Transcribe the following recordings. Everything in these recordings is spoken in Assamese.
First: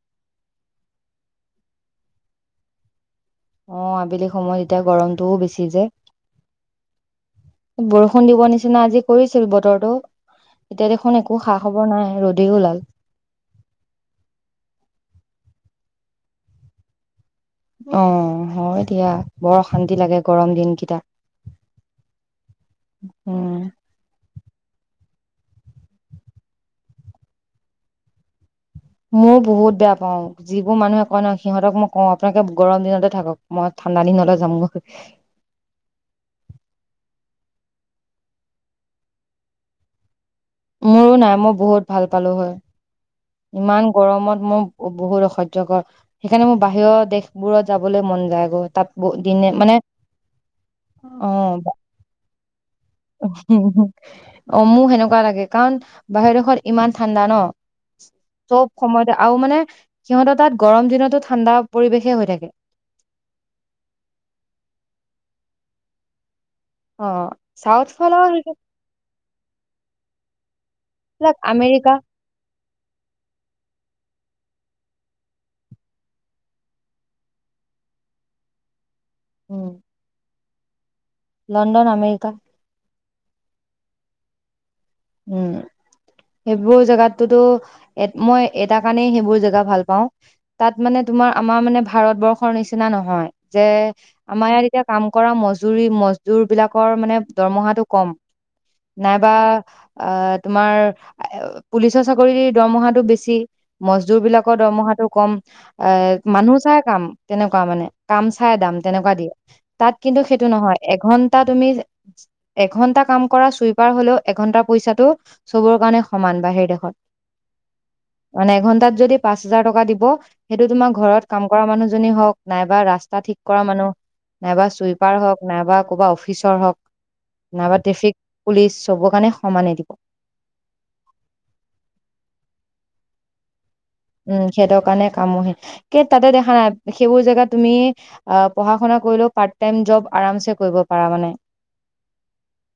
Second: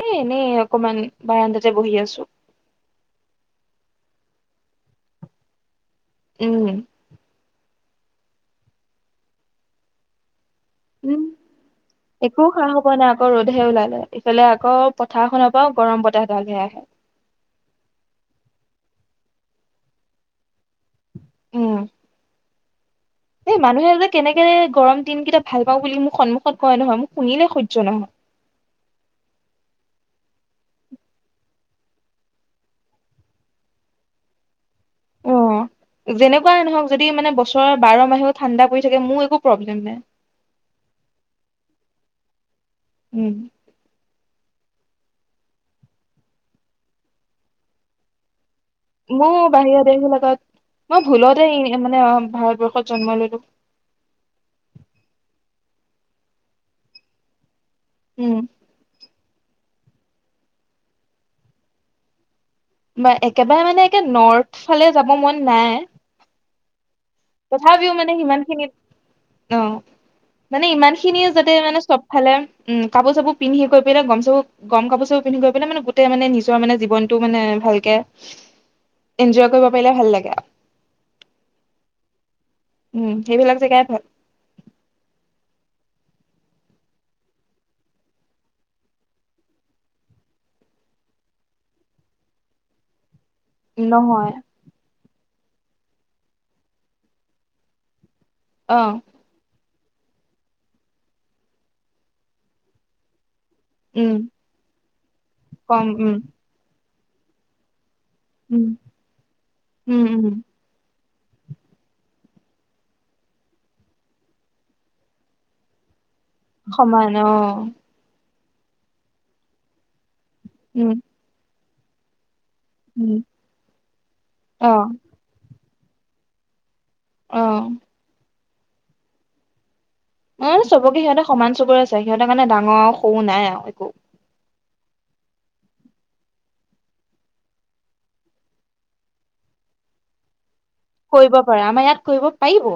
এ এনেই অকমান বাৰন্দাতে বহি আছো। অ', আবেলি সময়ত এতিয়া গৰমটোও বেছি যে। উম। বৰষুণ দিব নিচিনা আজি কৰিছিল বতৰটো এতিয়া দেখোন উম, একো খা খবৰ নাই একো ৰ'দেই খা ওলাল হ'ব নাই আকৌ ৰ'দহে ওলালে, ইফালে আকৌ পথাৰখননৰ বা গৰম বতাহডালহে আহে। অ', হয় দিয়া, বৰ অশান্তি লাগে গৰম দিনকেইটা। এ, উম মানুহে যে কেনেকে গৰম দিনকেইটা ভাল পাওঁ বুলি মোক সন্মুখত কোৱা নহয়, মোক শুনিলে সহ্য নহয়। ময় বহুত বেয়া পাওঁ যিবোৰ মানুহে কয় নহ সিহঁতক মই কওঁ আপোনালাকে গৰম দিনতে থাকক, মই ঠাণ্ডা দিনতে যামগৈ। অ যেনেকুৱাই নহওক যদি মানে বছৰৰ বাৰ মাহেও ঠাণ্ডা পৰি থাকে মোৰ একো প্ৰব্লেম নাই। মোৰো নাই মই বহুত ভাল পালো হয়। উম ইমান গৰমত মই বহুত অসহ্যয়কৰ, সেইকাৰণে মোৰ বাহিৰৰ দেশবোৰত যাবলৈ মন যায় আগত। মোৰ বাহিৰৰা দেশ বিলাকত, মই ভুলতে মানে ভাৰতবৰ্ষত জন্ম ললো হোম-হোম অমু সেনেকুৱা লাগে। কাৰণ বাহিৰৰখন ইমান ঠাণ্ডা ন? উম চব সময়ত আ মানে সিহঁতৰ তাত গৰম দিনতো ঠাণ্ডা পৰিৱেশে হৈ থাকে। বা একেবাৰে মানে একে নৰ্থ ফালে যাব মন নাই। অ চাউথ তথাপিও মানে ফালৰ সিমানখিনিত অ মানে ইমান খিনিয়ও সেইবিলাক যাতে মানে আমেৰিকা চব ফালে উম কাপোৰ চাপোৰ পিন্ধি কৰি বিলাক গম চাপ গম কাপোৰ চব পিন্ধি গৈ পেলাই মানে গোটেই মানে নিজৰ মানে জীৱনটো মানে ভালকে এনজয় কৰিব উম পাৰিলে ভাল লাগে আ লণ্ডন আমেৰিকা উম সেইবিলাক জেগাই ভাল উম সেইবোৰ জেগাতটোতো মই এটা কাৰণেই সেইবোৰ জেগা ভাল পাও তাত মানে তোমাৰ আমাৰ মানে ভাৰতবৰ্ষৰ নিচিনা নহয় যে নহয় আমাৰ ইয়াৰ এতিয়া কাম কৰা মজুুৰৰি মজুৰ বিলাকৰ মানে দৰমহাটো কম অ নাইবা অ তোমাৰ পুলিচৰ চাকৰিৰ দৰমহাটো বেছি উম মজদুৰ বিলাকৰ দৰমহাটো কম কম এ উম মানুহ চাই কাম তেনেকুৱা মানে কাম চাই উম দাম তেনেকুৱা দিয়ে তাত উম কিন্তু উম সেইটো নহয় এঘন্টা তুমি এঘণ্টা কাম কৰা চুইপাৰ হলেও এঘণ্টা পইচাটো চবৰ কাৰণে দেশত সমান অহ মানে এঘণ্টাত যদি পাঁচ হোজাৰ টকা দিব সেইটো তোমাৰ উম ঘৰত কাম মানুহজননে হওক নাইবা ৰাস্তা উম ঠিক কৰা মানুহ নাইবা অ চুইপাৰ হওক নাইবা ক'ৰবা অফিচৰ হওক অ নাইবা টেফিক পুলিচ চবৰ কাৰণে সমানেই দিব। অ', চবকে সিহঁতে সমান চবৰে আছে সিহঁতেৰ মানে ডাঙৰ সৰু নাই আৰু একো। উম সেইটোৰ কাৰণে কামহীন কে তাতে দেখা নাই সেইবোৰ জেগাত তুমি অ', পঢ়া শুনা কৰিলেও পাৰ্ট টাইম জব আৰাম চে কৰিব পাৰে আমাৰ ইয়াত কৰিব পাৰিব।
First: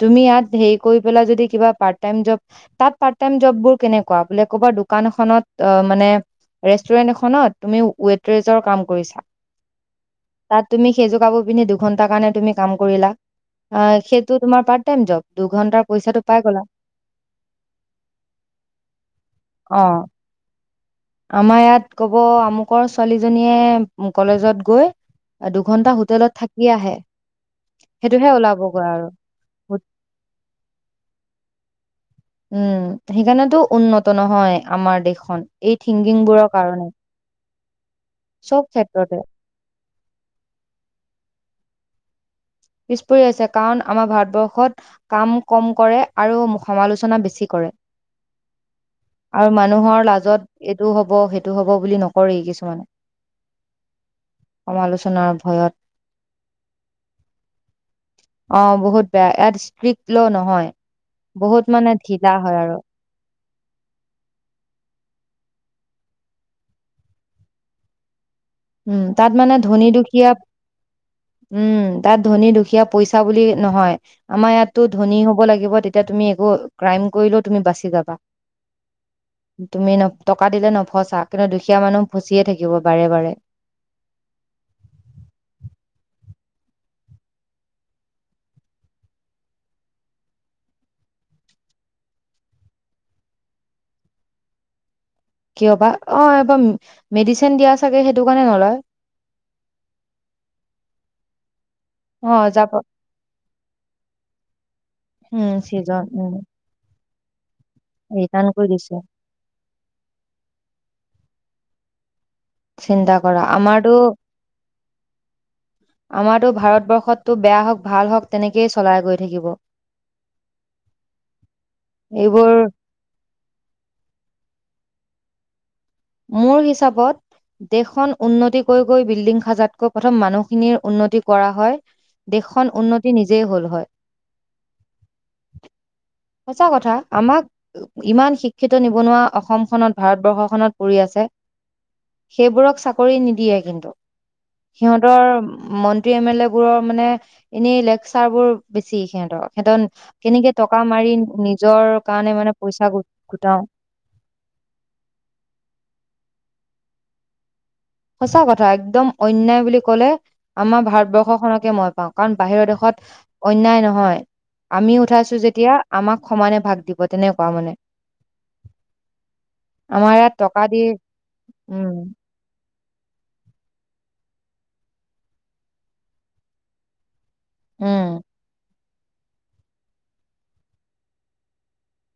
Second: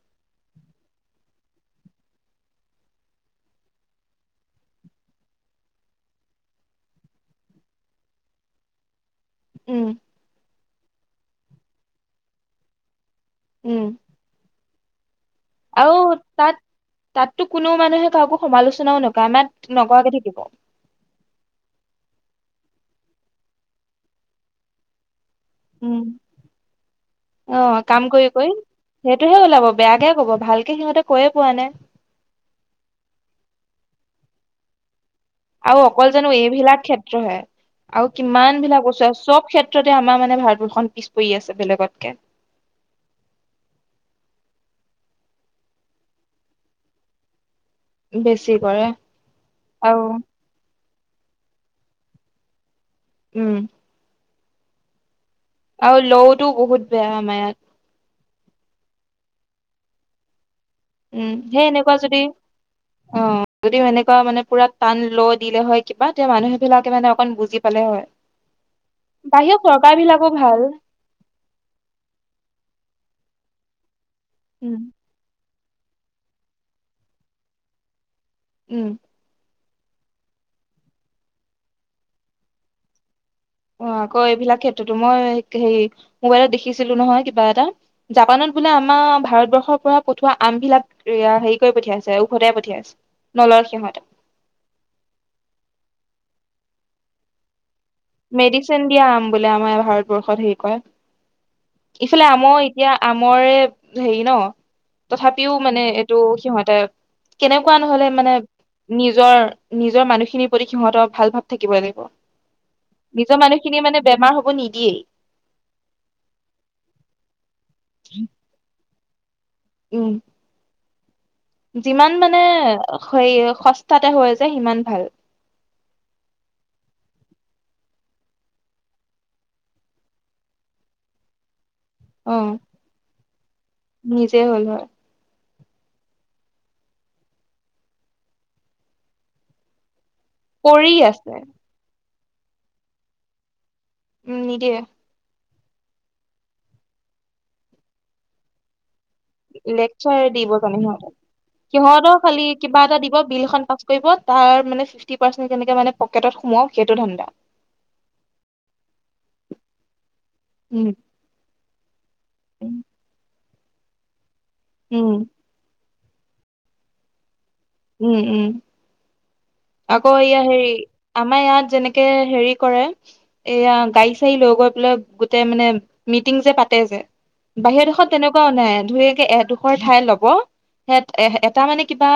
তুমি ইয়াত হেৰি কৰি পেলাই যদি কিবা পাৰ্ট টাইম জব তাত পাৰ্ট টাইম জব বোৰ কেনেকুৱা মানে ক'বাত দোকান এখনত অ', মানে ৰেষ্টুৰেন্ট এখনত তুমি ৱেটৰেজৰ কাম কৰিছা। উম। তাত তুমি সেইজোগাব পিন্ধি দুঘণ্টাৰ কাৰণে তুমি কাম কৰিলা। উম অ', সেইেতটো তোমাৰ পাৰ্ট কেনজম। আৰু তাত তাততো কোনোও মানুহে কাকো সমালোচনাও নকৰে আমাক অ নকৰাকে থাকিব। আমাৰ ইয়াত ক'ব আমুকৰ ছোৱালীজনীয়ে কলেজত গৈ দুঘন্টা উম, হোটেলত থাকি আহে আহ কাম সেইটোহে কৰি কৰি ওলাবগৈ আৰু সেইটোহে ওলাব বেয়াকেহে ক'ব ভালকে সিহঁতে কৈয়ে পোৱা নাই। উম, সেইকাৰণেতো উন্নত নহয় আমাৰ দেশত। আৰু অকল জানো এইবিলাক ক্ষেত্ৰহে। আৰু কিমান চব বিলাক বচোৱা আৰু ক্ষেত্ৰতে চব ক্ষেত্ৰত আমাৰ মানে ভাৰতবৰ্ষখন পিছ পৰি আছে বেলেগতকে। পিছ পৰি আছে কাৰণ আমাৰ ভাৰতবৰ্ষত কাম কম কৰে আৰু আমাক সমালোচনা বেছি কৰে। বেছি কৰে আৰু মানুহৰ লাজত এ সেইটো হ'ব সেইটো হ'ব বুলি নকৰে কিছুমানে। উম। সমম সমালোচনা আৰু লৌ বহুত বেয়া আমাৰ ইয়াত। অ', বহুত বেয়া ইয়াত ষ্ট্ৰিক্ট ল' নহয়। উম বহুত মানে ধীলা হয় আৰু। যদিও সেনেকুৱা মানে পুৰা টান ল' দিলে হয় কিবা তেতি মানুহ বিলাকে মানে অকন বুজি পালে হয়। উম, তাত মানে বাহিৰৰ ধনী চৰকাৰ বিলাকো দুখীয়া ভাল উম, তাত ধনী দুখীয়া পইচা বুলি নহয়। আমাৰ উম ইয়াতো ধনী হ'ব লাগিব। তেতিয়া তুমি একো ক্ৰাইম কৰিলেও তুমি বাচি যাবা। উম। তুমি ন' টকা দিলে নফচা কিন্তু দুখীয়া মানুহ ফচিয়ে থাকিব বাৰে বাৰে। অ', আকৌ এইবিলাক ক্ষেত্ৰতো মই হেৰি মোবাইলত দেখিছিলো নহয় কিবা এটা জাপানত বোলে আমাৰ ভাৰতবৰ্ষৰ পৰা পঠোৱা আমবিলাক হেৰি কৰি পঠিয়াইছে উওভটাই পঠিয়াইছে নলৰ সিহঁতে। কিয় বা অ', এবাৰ মেডিচিন দিয়া আছে। মেডিচিন দিয়া আম বোলে আমাৰ ভাৰতবৰ্ষত হে কয়। ইফালে অ আমৰ যাব এতিয়া আমৰে হেৰি ন' উম তথাপিও মানে ছিজন এইটো উম সিহঁতে কেনেকুৱা নহলে মানে ৰিটাৰ্ণ কৰি দিছে নিজৰ নিজৰ মানুহখিনিৰ প্ৰতি সিহঁত ভাল ভাৱ থাকিব লাগিব চিন্তা নিজৰ কৰা মানুহখিনি আমাৰতো মানে বেমাৰ হব নিদিয়েই আমাৰতো ভাৰতবৰ্ষতটো বেয়া হওঁক ভাল হওক তেনেকেই চলাই গৈ থাকিব উম যিমান মানে এইবোৰ সেই সস্তাতে হৈ যায় সিমান ভাল মোৰ হিচাপত দেশখন উন্নতি কৰি গৈ বিল্ডিং সাজাতকৈ প্ৰথম মানুহখিনিৰ উন্নতি কৰা হয় অ দেশখন উন্নতি নিজেই হ'ল হয় নিজে হ'ল হয় সচাঁ কথা, আমাক ইমান শিক্ষিত নিবনুৱা অসমখনত ভাৰতবৰ্ষখনত কৰি আছে। সেইবোৰক চাকৰি নিদিয়ে কিন্তু। উম নিদিয়ে সিহঁতৰ মন্ত্ৰী এম এল এ বোৰৰ মানে এনেই লেকচাৰ বোৰ বেছি সিহঁতৰ সিহঁতৰ লেকচাৰ কেনেকে দিব টকা জানে মাৰি সিহঁতে। নিজৰ সিহঁতৰ কাৰণে খালী মানে কিবা পইচা গো এটা দিব, বিল গোটাও খন পাঁচ কৰিব, তাৰ মানে ফিফটি পাৰ্চেন্ত কেনেকে মানে পকেটত সোমাও সেইটো ধানন্দা। সঁচা কথা, একদম অন্যায় বুলি কলে আমাৰ উম ভাৰতবৰ্ষখনকে মই পাওঁ, কাৰণ বাহিৰৰ দেশত অন্যায় নহয়। আমি উম উঠাইছো যেতিয়া আমাক সমানে ভাগ দিব তেনেক উম-উম আকৌ আমাৰ ইয়াত ইয়া টকা হেৰি, দি আমাৰ ইয়াত যেনেকে উম হেৰি কৰে এয়া গাড়ী চাড়ী লৈ গৈ পেলাই গোতেই মানে মিটিং যে পাতে যে বাহিৰৰ দেশত উম তেনেকুৱও নাই। ধুয়াকে এডোখৰ ঠাই লব, স এ এটা মানে কিবা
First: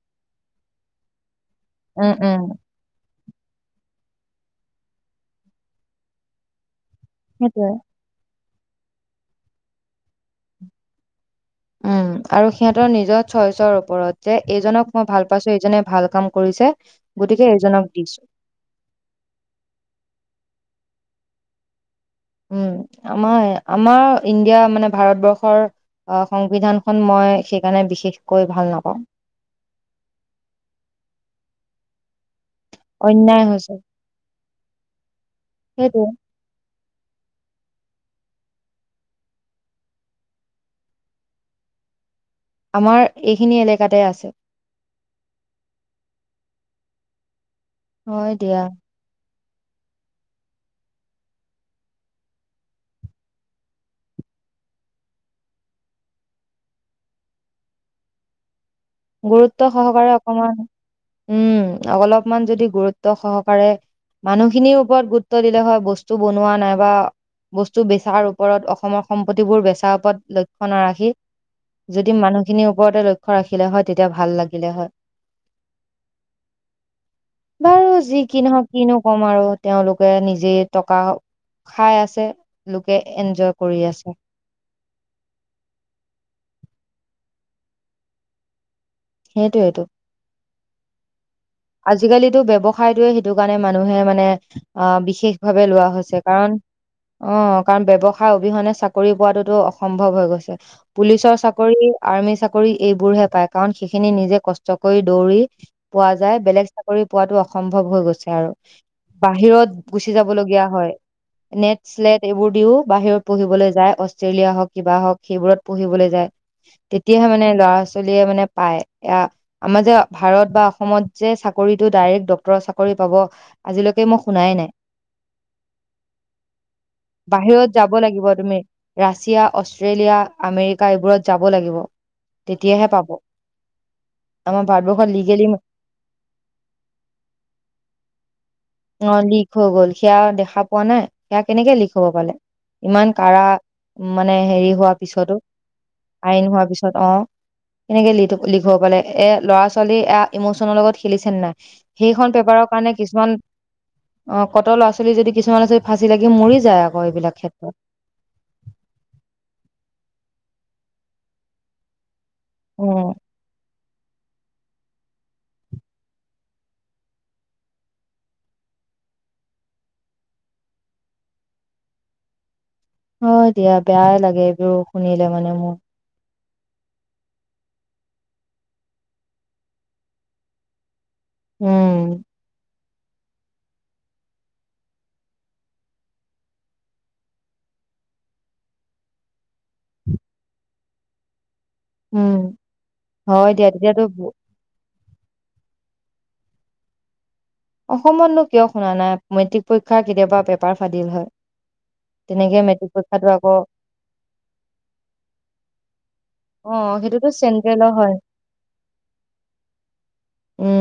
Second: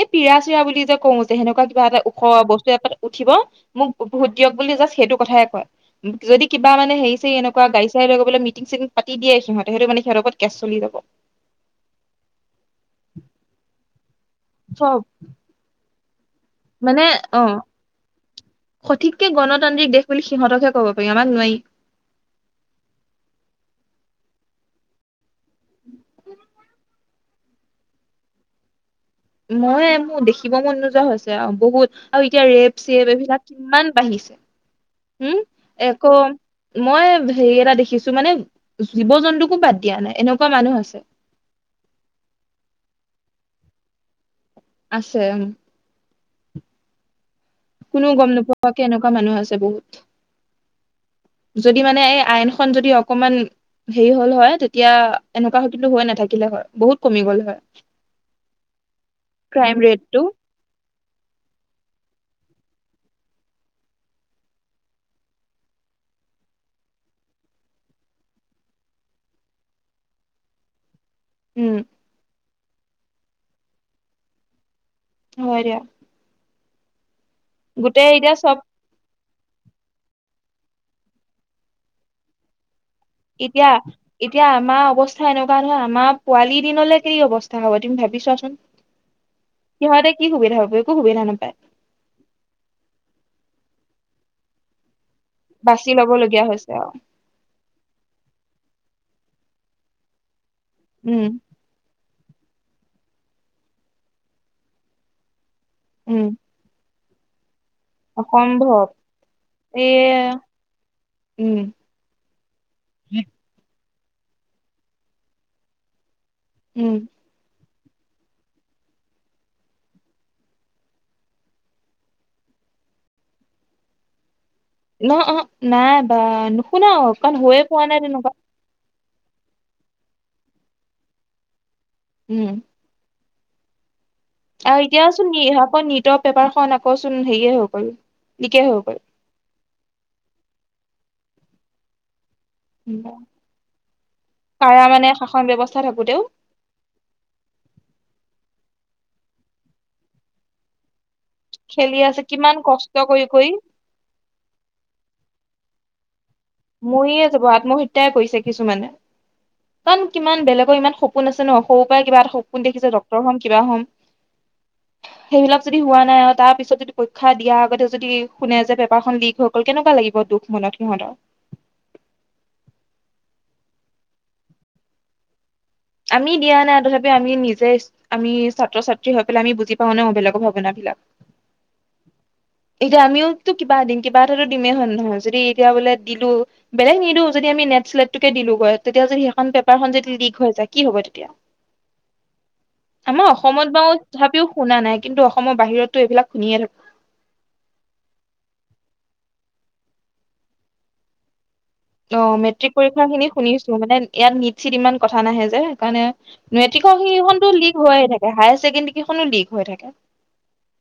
এই পিৰা চিৰা বুলি যে কওঁ যে সেনেকুৱা উম ওখোৱা উম বস্তু এ উঠিব মোক ভোত দিয়ক বুলি জা সেইটো কথাই কয়, যদি কিবা মানে হেৰী চাৰি এনেকুৱা সেইটোৱে গঢ়ি-চাৰি লৈগৈবলৈ মিতিং মিতিং চিতিং পাতি দিয়ে সিহঁতে, সেই মানে সিহঁৰত ওপৰত কেচ চলি যাব। উম, আৰু সিহঁতৰ নিজৰ চয়চৰ ওপৰত যে এইজনক চব মই ভাল পাইছো এইজনে ভাল কাম কৰিছে মানে, গতিকে অ', এইজনক দিছো সঠিককে গণতান্ত্ৰিক দেশ বুলি সিহঁতকহে ক'ব পাৰ আমাক নোৱাৰি। উম, আমাৰ-আমাৰ ইণ্ডিয়া মানে ভাৰতবৰ্ষ সংবিধানখন মই সেইকাৰণে বিশেষকৈ ভাল নাপাওঁ। মই মোৰ দেখিব মন নোযোৱা হৈছে আৰু বহুত, আৰু এতিয়া ৰেপ এইবিলাক অন্যায় হৈছে কিমান বাঢ়িছে, উম? সেইটোৱে আকৌ মই হেৰি এটা দে কিছু মানে জীৱ-জন্তুকো বাদ দিয়া নাই, এনেকুৱা মানুহ আছে। আমাৰ এইখিনি এলেকাতে আছে। আছে উম। কোননেও গম হয় দিয়া নোপোৱাকে এনেকুৱা মানুহ আছে। যদি মানে এই আইনখন যদি অকমান হেৰি হ'ল হয়, তেতিয়া এনেকুৱা হয় কিন্তু হৈ নাথাকিলে হয় বহুত কমি গ'ল হয়। গুৰুত্ব ক্ৰাইম সহকাৰে ৰেটটো অকমান উম, অলপমান যদি। গুৰুত্ব সহকাৰে মানুহখিনিৰ ওপৰত গুৰুত্ব দিলে হয় বস্তু বনোৱা নাইবা বস্তু বেচাৰ ওপৰত অসমৰ সম্পত্তিবোৰ বেচাৰ ওপৰত লক্ষ্য নাৰাখি। উম যদি মানুহ মানুখিনিৰ ওপৰতে লক্ষ্য ৰাখ থাকিলে হয় তেতিয়া ভাল লাগিলে হয়। হয় দিয়া। বাৰু গোটেই যি এতিয়া চব কিনক কিনো কম। মই আৰু তেওঁলোকে নিজে টকা খাই আছে। এনজয় এতিয়া, কৰি আছে এতিয়া আমাৰ অৱস্থা এনেকুৱা নহয় আমাৰ পোৱালি দিনলে কি অৱস্থা হ'ব তুমি ভাবিছোৱাচোন? সেইটোৱেটো সিহঁতে কি সুবিধা হব একো সুবিধা নাপায়। আজিকালিতো ব্যৱসায়টোয়ে সেইটো কাৰণে মানুহে মানে অ', বিশষ বিশেষ ভাৱে লোৱা বাছি লব হৈছে লগীয়া কাৰণ হৈছে আৰু অ', কাৰণ ব্যৱসায় অবিহনে চাকৰি পোৱাতটোতো অসম্ভৱ হৈ গৈছে। উম পুলিচৰ চাকৰি আৰ্মি চাকৰি এইবোৰহে পায় কাৰণ সেইখিনি নিজে কষ্ট কৰি দৌৰি উম বেলেগ কৰি পোৱাতটো। সম্ভৱ হৈ গৈছে আৰু অসম্ভৱ বাহিৰত গুচি এয়া যাবলগীয়া হয় উম নেট চ্লেট এইবোৰ দিও বাহিৰত পঢ়িবলৈ যায়। অষ্ট্ৰেলিয়া হওঁক কিবা হওঁক সেইবোৰত পঢ়িবলৈ যায়। উম তেতিয়াহে মানে লৰা-ছোৱালী। অষ্ট্ৰিয়া মানে পায় এয়া আমাৰ যে ভাৰত বা অসমত। যে চাকৰিতটো ডাইৰেক্ট ডক্ট্ৰৰৰ চাকৰি পাব আজিলৈকে মই শুনাই নাই। ন' অ', নাই বা নুশুনা অকণ বাহিৰত হৈয়ে পোৱা যাব নাই লাগিব তেনেকুৱা। তুমি ৰাছিয়া অষ্ট্ৰেলিয়া আমেৰিকা এইবোৰত যাব লাগিব উম তেতিয়াহে পাব আমাৰ আৰু ভাৰতবৰ্ষত এতিয়াওচোন লিগেলি আকৌ লিক ত পেপাৰখন আকৌচোন হাৰি হৈ গল নিকেই হৈ গ'ল অ লিক হৈ গ'ল সেয়া দেখা পোৱা নাই সেয়া কেনেকৈ লিক হব পালে ইমান কাৰা মানে হেৰি কাৰা হোৱাৰ মানে পিছতো শাসন ব্যৱস্থা থাকোতেও আইন হোৱাৰ পিছত অ এনেকে লিটু লিখাব পালে এ ল'ৰা ছোৱালী এ ইমচনৰ লগত খেলিছে নাই খেলি আছে সেইখন কিমান পেপাৰৰ কাৰণে কষ্ট কৰি কিছুমান কৰি অ কটৰ লৰা ছোৱালী যদি কিছুমান আ ফাঁচি লাগে ময়ে যাব আত্মহত্যাই কৰিছে কিছুমানে কাৰণ কিমান বেলেগ ইমান সপোন আছে ন সৰুৰ পৰা কিবা এটা সপোন দেখিছে ডক্তহ'ম কিবা হ'ম সেইবিলাক যদি হোৱা নাই আৰু তাৰ পিছত যদি পৰীক্ষা দিয়া আগতে যদি শুনে যে পেপাৰখন লিক হৈ গ'ল কেনেকুৱা লাগিব দুখ মনত সিহঁতৰ। হয় দিয়া বেয়াই লাগে এইবোৰ শুনিলে মানে মোৰ আমি দিয়া নাই তথাপি আমি নিজে আমি ছাত্ৰ ছাত্ৰী হৈ পেলাই আমি বুজি পাওঁ বেলেগৰ ভাৱন বিলাক উম এতিয়া আমিওটো কিবা দিম কিবা এটা দিমে হ নহয় যদি এতিয়া বোলে দিলো বেলেগে নিদি য নেক্সট্ লেট টো দিলো তেতিয়া সেইখন পেপাৰ টো লিক হৈ যায় তেতিয়া কি হব। উম আমাৰ হয় অসমত দিয়া বাওঁ তেতিয়াতো তথাপিও শুনা নাই। কিন্তু অসমৰ বাহিৰতটো এইবিলাক শুনিয়ে থাকো। অসমতনো কিয় শুনা নাই মেট্ৰিক পৰীক্ষা কেতিয়াবা পেপাৰ ফাদিল হয়। অ তেনেকে মেট্ৰিক পৰীক্ষা খিনি পৰীক্ষাটো আকৌ শুনিছো মানে ইয়াত নিট চিত ইমান কথা নাহে যে সেইকাৰণে অ মেট্ৰিকৰ সেইটোতো সেইখনো লীক চেন্ট্ৰেলৰ হৈ হয় থাকে হায়াৰ ছেকেণ্ডৰী খো লিক হৈ থাকে। উম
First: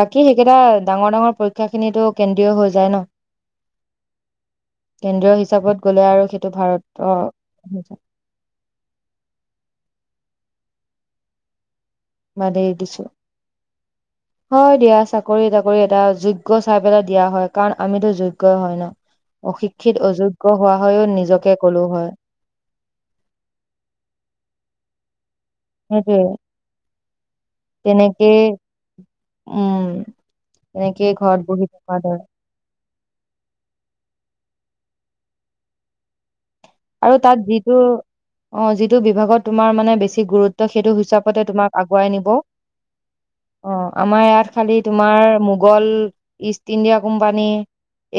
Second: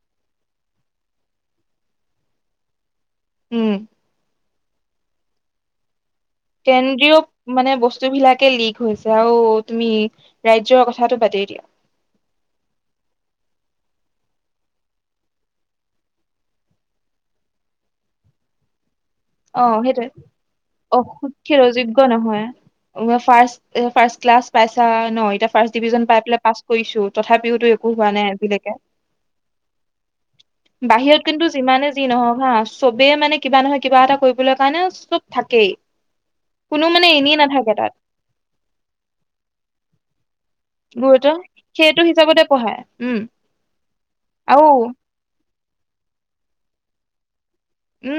বাকী সেইকেইটা ডাঙৰ ডাঙৰ পৰীক্ষা খিনিতো কেন্দ্ৰ হৈ যায় ন। উম কেন্দ্ৰীয় হিচাপত গ'লে আৰু। সেইটো ভাৰতৰ কেন্দ্ৰীয় মানে বস্তু বিলাকে লিক হৈছে তিয়াও তুমি ৰাজ্যয়ৰ কথাটো বাদেই দিয়া। বাদে দিছো হয় দিয়া চাকৰি তাকৰি এটা যোগ্য চাই পেলাই দিয়া হয় কাৰণ আমিতো যোগ্য হয় ন। অ অশিক্ষিত সেইটোৱে অযোগ্য হোৱা হয়ও নিজকে অসুশিত কলো যোগ্য হয় নহয় ফ ফাৰ্ষ ক্লাছ পাই। নয়টা ফাৰ্ষ্ট ডিভিজন পাই সেইটোয়ে পাছ কৰিছো। তথাপিওতো একো হোৱা নাই তেনেকেই আজিলৈকে উম তেনেকেই বাহিৰত ঘৰত কিন্তু বহি যিমানে থকা যি দৰে নহক হা চবেই মানে কিবা নহয়। কিবা এটা কৰিবলৈ কাৰণে চব থাকেই। কোনো মানে আৰু এনেই তাত নাথাকে যিটো তাত অ যিটো বিভাগত তোমাৰ মানে বেছি গুৰুত্ব ত' সেইটো গুৰুত্ব হিচাপতে তোমাক সেইটো আগুৱাই নিব হিচাপতে পঢ়ায় উম অ', আমাৰ ইয়াত আৰু খালি তোমাৰ গল ইষ্ট ইণ্ডিয়া কোম্পানী।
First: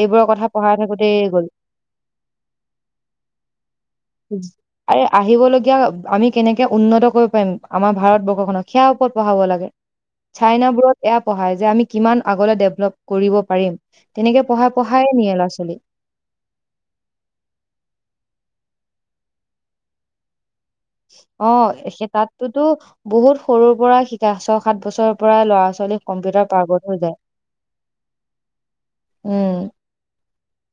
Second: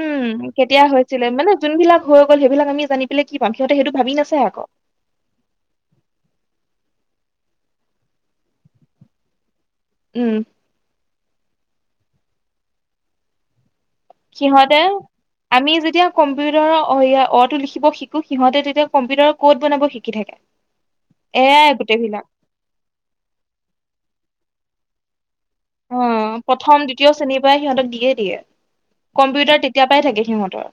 এইবোৰৰ কথা পঢ়াই কেতিয়া থাকোতেই হৈছিলে গ'ল মানে যোন বিলাক হৈ গ'ল সেইবিলাক আমি জানি পেলাই কি পাম সিহঁতে সেইটো ভাবি নাচায় আকৌ আৰে আহিবলগীয়া আমি কেনেকে উন্নত উন্নত কৰিব পাৰিম আমাৰ ভাৰতবৰ্ষখনক সেয়া ওপৰত পঢ়াবা লাগে। উম ছাইনা বোৰত এয়া পঢ়ায় যে আমি কিমান আগলে ডেভলপ কৰিব পাৰিম। তেনেকে পঢ়াই সিহঁতে পঢ়ায়ে নিয়ে ল'ৰা আমি ছোৱালী যেতিয়া কম্পিউটাৰৰ অটো লিখিব শিকো সিহঁতে তেতিয়া কম্পিউটাৰ ক'ত বনাব শিকি থাকে। এয়াই অ' গোটেইবিলাক তাততোতো বহুত সৰুৰ পৰা শিকাই আছ সাত বছৰ অ', প্ৰথম, দ্বিতীয় শ্ৰেণীৰ পৰাই সিহঁতক দিয়েই দিয়ে, উম কম্পিউটাৰ তেতিয়াৰ পৰাই থাকে সিহঁতৰ।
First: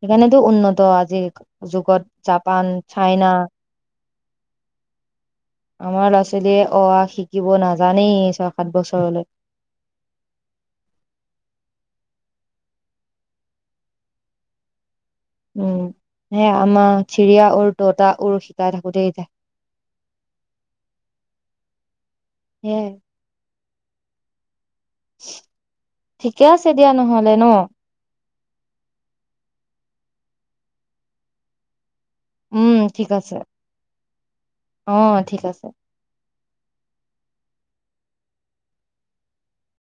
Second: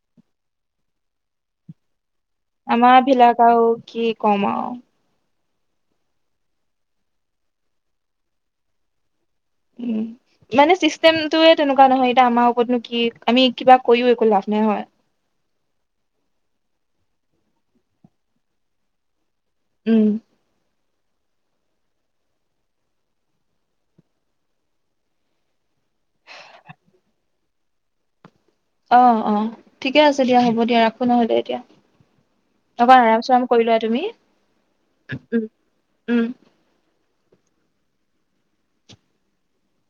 সেইকাৰণেতো উন্নত আজিৰ যুগত জাপান আমাৰ চাইনা ভিলক আৰু কি কমাও। আমাৰ ল'ৰা ছোৱালীয়ে অ আ শিকিব নাজানেই ছয় সাত বছৰলৈ। উম, মানে চিষ্টেমটোয়ে তেনেকুৱা নহয় এতিয়া আমাৰ ওপৰতনো কি আমি কিবা কৰিও একো লাভ নাই হয়। উম, সে আমাৰ চিৰিয়া উৰ ততা উৰ শিকাই থাকোতে যাই। উম। হে ঠিকে আছে দিয়া নহ'লে ন'? অ', অ', ঠিকে আছে দিয়া, হ'ব দিয়া, ৰাখো নহ'লে এতিয়া। উম অকণ ঠিক আৰাম আছে চৰাম কৰি লোৱা তুমি, অ ঠিক উম, আছে উম।